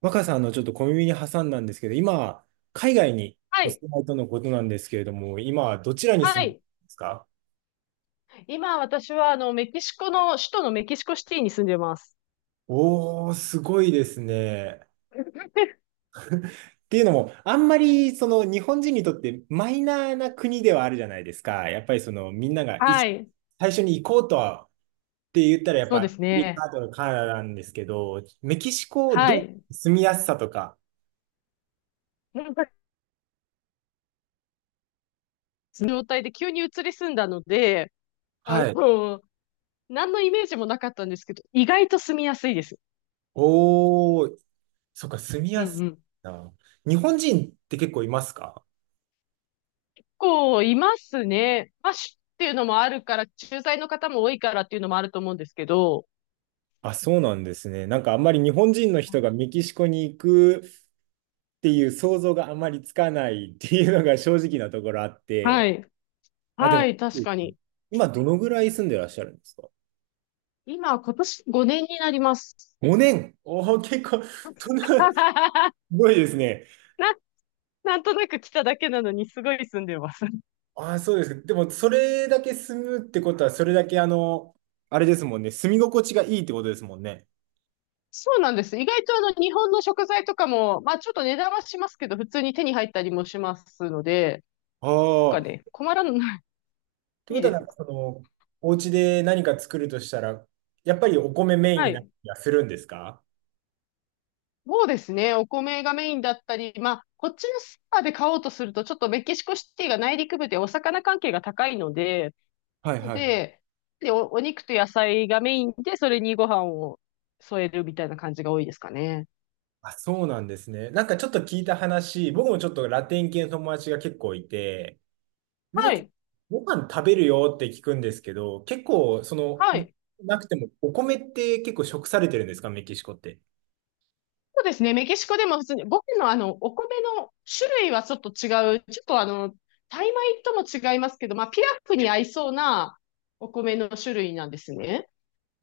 若さんのちょっと小耳に挟んだんですけど、今、海外にはおい。住まいとのことなんですけれども、今、どちらには住むんでい。ますか？今、私は、メキシコの、首都のメキシコシティに住んでます。おー、すごいですね。っていうのも、あんまりその日本人にとってマイナーな国ではあるじゃないですか。やっぱりそのみんながいはい。最初に行こうとはって言ったら、やっそぱうでアすメリね。カとかカナダなんですけど、メキシコはどい。う住みやすさとか。なんか、その状態で急に移り住んだので、あはい。の、何のイメージもなかったんですけど、意外と住みやすいです。おー、そっか、住みうんやうすん。さ。日本人って結構いますか？こう、いますね。まあ、州っていうのもあるから、駐在の方も多いからっていうのもあると思うんですけど、あ、そうなんですね。なんかあんまり日本人の人がメキシコに行くっていう想像があんまりつかないっていうのが正直なところあっはて。い。あ、ではも、い、確かに。今どのぐらい住んでらっしゃるんですか？ 今、今年5年になります。5 年。おお、結構、そんな、す ごいですね。なんとなく来ただけなのに、すごい住んでます。あ、そうです。でも、それだけ住むってことは、それだけあの、あれですもんね。住み心地がいいってことですもんね。そうなんです。意外とあの日本の食材とかも、まあちょっと値段はしますけど、普通に手に入ったりもしますので、なんかああ。っね、困らない。ていこいとでは、なすんかよ。その、お家で何か作るとしたら、やっぱりお米メインはになったい。りはするんですか？そうですね。お米がメインだったり、まあこっちのスーパーで買おうとすると、ちょっとメキシコシティが内陸部でお魚関係が高いので、はいはい。で、で、お肉と野菜がメインで、それにご飯を添えるみたいな感じが多いですかね。あ、そうなんですね。なんかちょっと聞いた話、僕もちょっとラテン系の友達が結構いて、みんなは結い。構ご飯食べるよって聞くんですけど、結構その、はい。なくてもお米って結構食されてるんですか、メキシコって。そうですね。メキシコでも普通に、僕のあの、お米の種類はちょっと違う。ちょっとあの、タイ米とも違いますけど、まあ、ピラフに合いそうなお米の種類なんですね。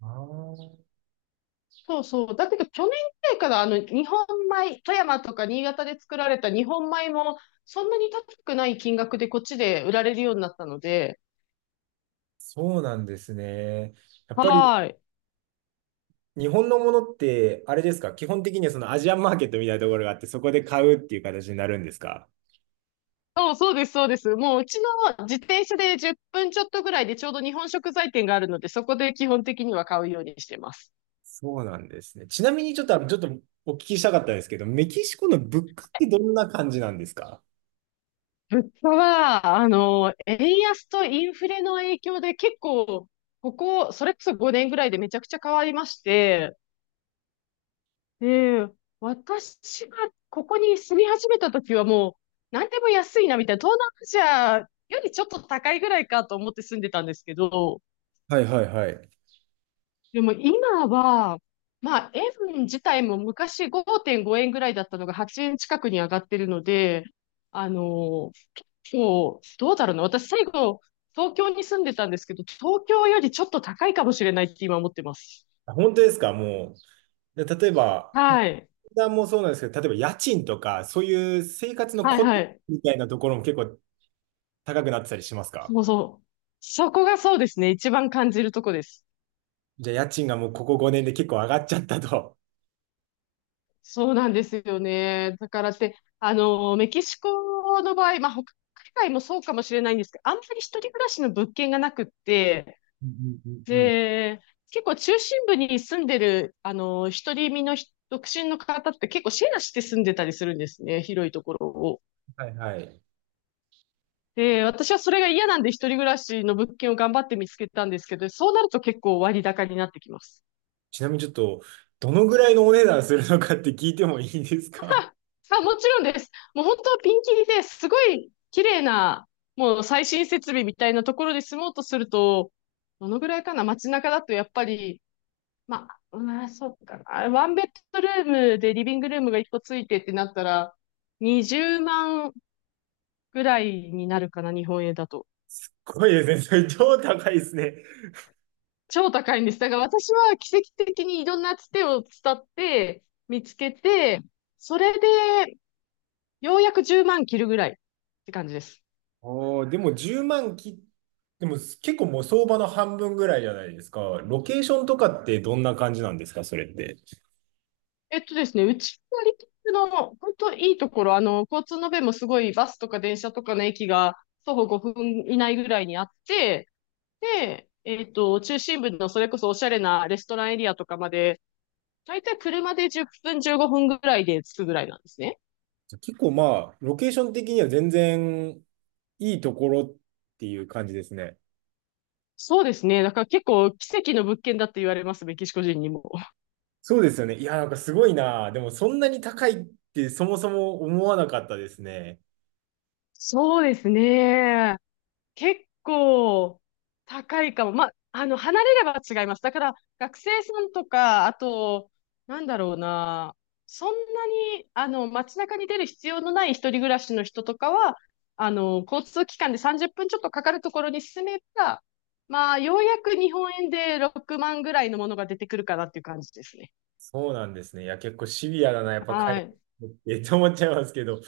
あー、そうそう。だけど、去年くらいから日本米、富山とか新潟で作られた日本米も、そんなに高くない金額でこっちで売られるようになったので、そうなんですね。やっぱりはい。日本のものってあれですか、基本的にはそのアジアンマーケットみたいなところがあって、そこで買うっていう形になるんですか？そうそうです、そうです。もううちの自転車で10分ちょっとぐらいでちょうど日本食材店があるので、そこで基本的には買うようにしてます。そうなんですね。ちなみにちょっと、ちょっとお聞きしたかったんですけど、メキシコの物価ってどんな感じなんですか？物価は、円安とインフレの影響で結構、ここ、それこそ5年ぐらいでめちゃくちゃ変わりまして、で、私がここに住み始めた時はもう、何でも安いなみたいな、東南アジアよりちょっと高いぐらいかと思って住んでたんですけど、はいはいはい。でも今は、まあ、円自体も昔5.5円ぐらいだったのが8円近くに上がってるので、あの、そう、どうだろうな。私、最後、東京に住んでたんですけど、東京よりちょっと高いかもしれないって今思ってます。本当ですかもう。で例えば、値はい。段もそうなんですけど、例えば家賃とか、そういう生活のはいコはツい。みたいなところも結構高くなってたりしますか？もうそう。そこがそうですね。一番感じるとこです。じゃあ家賃がもうここ5年で結構上がっちゃったと。そうなんですよね。だからって、メキシコの場合、まあ、他海外もそうかもしれないんですけど、あんまり一人暮らしの物件がなくって、うんうんうんうん。で、結構中心部に住んでる、一人身の人独身の方って結構シェアして住んでたりするんですね。広いところを。はいはい。で、私はそれが嫌なんで一人暮らしの物件を頑張って見つけたんですけど、そうなると結構割高になってきます。ちなみにちょっと、どのぐらいのお値段するのかって聞いてもいいですか？ あ、もちろんです。もう本当はピンキリですごい綺麗な、もう最新設備みたいなところで住もうとすると、どのぐらいかな。街中だとやっぱり、ままあ、うん、そうかな。ワンベッドルームでリビングルームが1個ついてってなったら、20万ぐらいになるかな、日本円だと。すごいですね。それ超高いですね。超高いんです。だから私は奇跡的にいろんなつてを伝って見つけて、それでようやく10万切るぐらいって感じです。おー、でも1万き、でも結構もう相場の半分ぐらいじゃないですか。ロケーションとかってどんな感じなんですか、それって。えっとですね、うちのリキッドの本当いいところ、交通の便もすごい。バスとか電車とかの駅が徒歩5分以内ぐらいにあって、で、えっと、中心部のそれこそおしゃれなレストランエリアとかまで、だいたい車で10分15分ぐらいで着くぐらいなんですね。結構まあ、ロケーション的には全然いいところっていう感じですね。そうですね。だから結構奇跡の物件だって言われます、メキシコ人にも。そうですよね。いや、なんかすごいな。でもそんなに高いってそもそも思わなかったですね。そうですね。結構高いかも。まあ、離れれば違います。だから学生さんとか、あと、なんだろうな。そんなに、街中に出る必要のない一人暮らしの人とかは、交通機関で30分ちょっとかかるところに住めば、まあ、ようやく日本円で6万ぐらいのものが出てくるかなっていう感じですね。そうなんですね。いや、結構シビアだな、やっぱ海はい。外ってって思っちゃいますけど、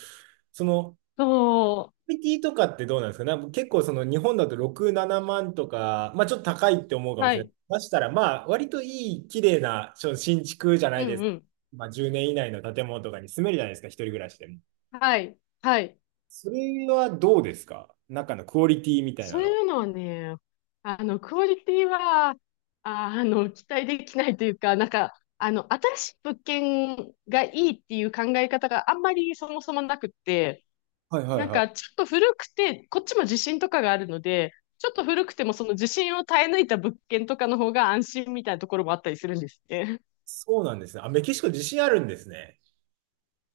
その、そクオリティとかってどうなんですか？なんか結構その日本だと6、7万とか、まあちょっと高いって思うう。かもはしれない。い。ましたら、まあ割といい、綺麗な新築じゃなういんです。うん。まあ10年以内の建物とかに住めるじゃないですか、一人暮らしでも。はい。はい。それはどうですか？中のクオリティみたいそなうの。いうのはね、クオリティは、あの、期待できないというか、なんか、新しい物件がいいっていう考え方があんまりそもそもなくって、はいはいなんはい。か、ちょっと古くて、こっちも地震とかがあるので、ちょっと古くてもその地震を耐え抜いた物件とかの方が安心みたいなところもあったりするんですね。そうなんですね。あ、メキシコ自信あるんですね。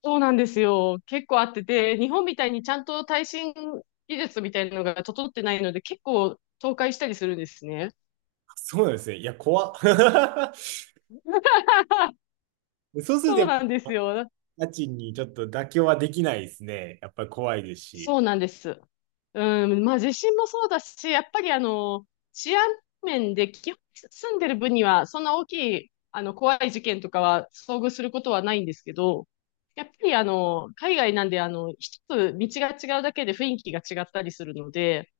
そうなんですよ。結構あってて、日本みたいにちゃんと耐震技術みたいなのが整ってないので、結構倒壊したりするんですね。そうなんですね。いや、怖っ。そうするとそやうっぱなんですよ。家賃にちょっと妥協はできないですね。やっぱり怖いですそし。うなんです。うん、まあ地震もそうだし、やっぱり治安面で基本住んでる分には、そんな大きい、怖い事件とかは遭遇することはないんですけど、やっぱり海外なんで、一つ道が違うだけで雰囲気が違ったりするので、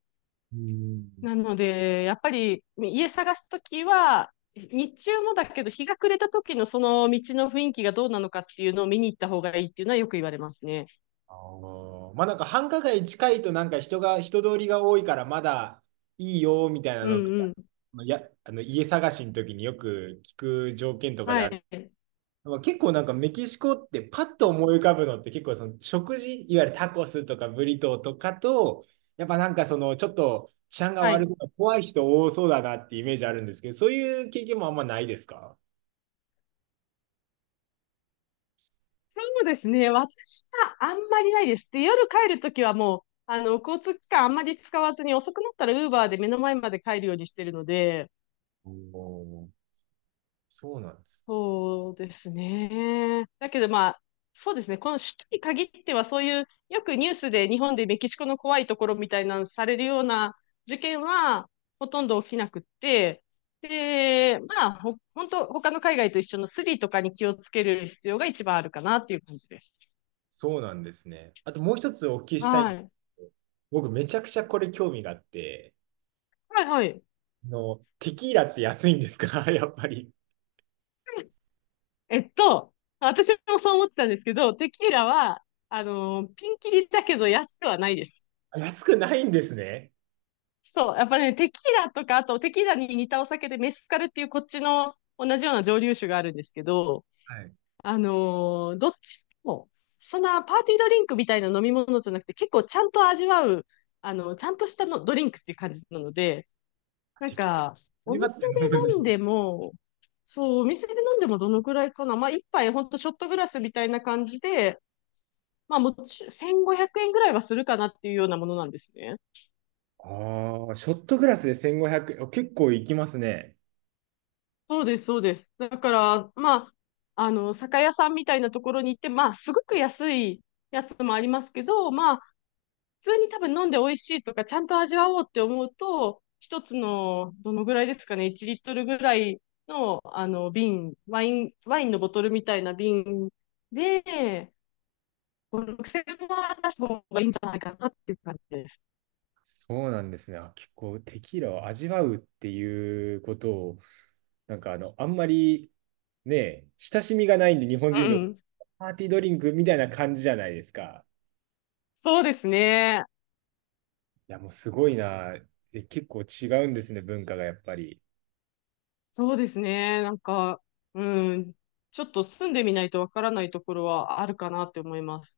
うん。なので、やっぱり家探すときは、日中もだけど、日が暮れた時のその道の雰囲気がどうなのかっていうのを見に行った方がいいっていうのはよく言われますね。あー、まあなんか繁華街近いとなんか人が、人通りが多いからまだいいよみたいなうのとんか、うん。いや、あの家探しの時によく聞く条件とかではある。い。まあ結構なんかメキシコってパッと思い浮かぶのって結構その食事、いわゆるタコスとかブリトーとかと、やっぱなんかそのちょっと治安がは悪い。そうな怖い人多そうだなってイメージあるんですけど、そういう経験もあんまないですか？そうですね。私はあんまりないです。で、夜帰るときはもう、交通機関あんまり使わずに、遅くなったら Uber で目の前まで帰るようにしてるので、おー、そうなんです。そうですね。だけどまあ、そうですね。この首都に限っては、そういう、よくニュースで日本でメキシコの怖いところみたいなのされるような事件は、ほとんど起きなくって、で、まあ、本当他の海外と一緒のスリとかに気をつける必要が一番あるかなっていう感じです。そうなんですね。あともう一つお聞きしたいんはですい。けど、僕めちゃくちゃこれ興味があって、はいはい。あの、テキーラって安いんですか？ やっぱり。えっと、私もそう思ってたんですけど、テキーラは、ピンキリだけど安くはないです。あ、安くないんですね。そう、やっぱね、テキーラとか、あとテキーラに似たお酒でメスカルっていうこっちの同じような蒸留酒があるんですけど、はい。あのーどっちも、そんなパーティードリンクみたいな飲み物じゃなくて、結構ちゃんと味わう、ちゃんとしたのドリンクっていう感じなので、なテんか、おキー店ラって飲でむんで飲んす。でも、そう、お店で飲んでもどのくらいかな。まあ、一杯ほんとショットグラスみたいな感じで、まあ、もち、1500円ぐらいはするかなっていうようなものなんですね。ああ、ショットグラスで1500円。あ、結構いきますね。そうです、そうです。だから、まあ、酒屋さんみたいなところに行って、まあ、すごく安いやつもありますけど、まあ、普通に多分飲んで美味しいとか、ちゃんと味わおうって思うと、一つの、どのぐらいですかね、1リットルぐらいの、瓶、ワインのボトルみたいな瓶で、5、6000円は出した方がいいんじゃないかなっていう感じです。そうなんですね。あ、結構テキーラを味わうっていうことを、なんかあの、あんまりね、親しみがないんで、日本人うとん。パーティードリンクみたいな感じじゃないですか。そうですね。や、もうすごいな。え、結構違うんですね、文化がやっぱり。そうですね。なんか、うん、ちょっと住んでみないとわからないところはあるかなって思います。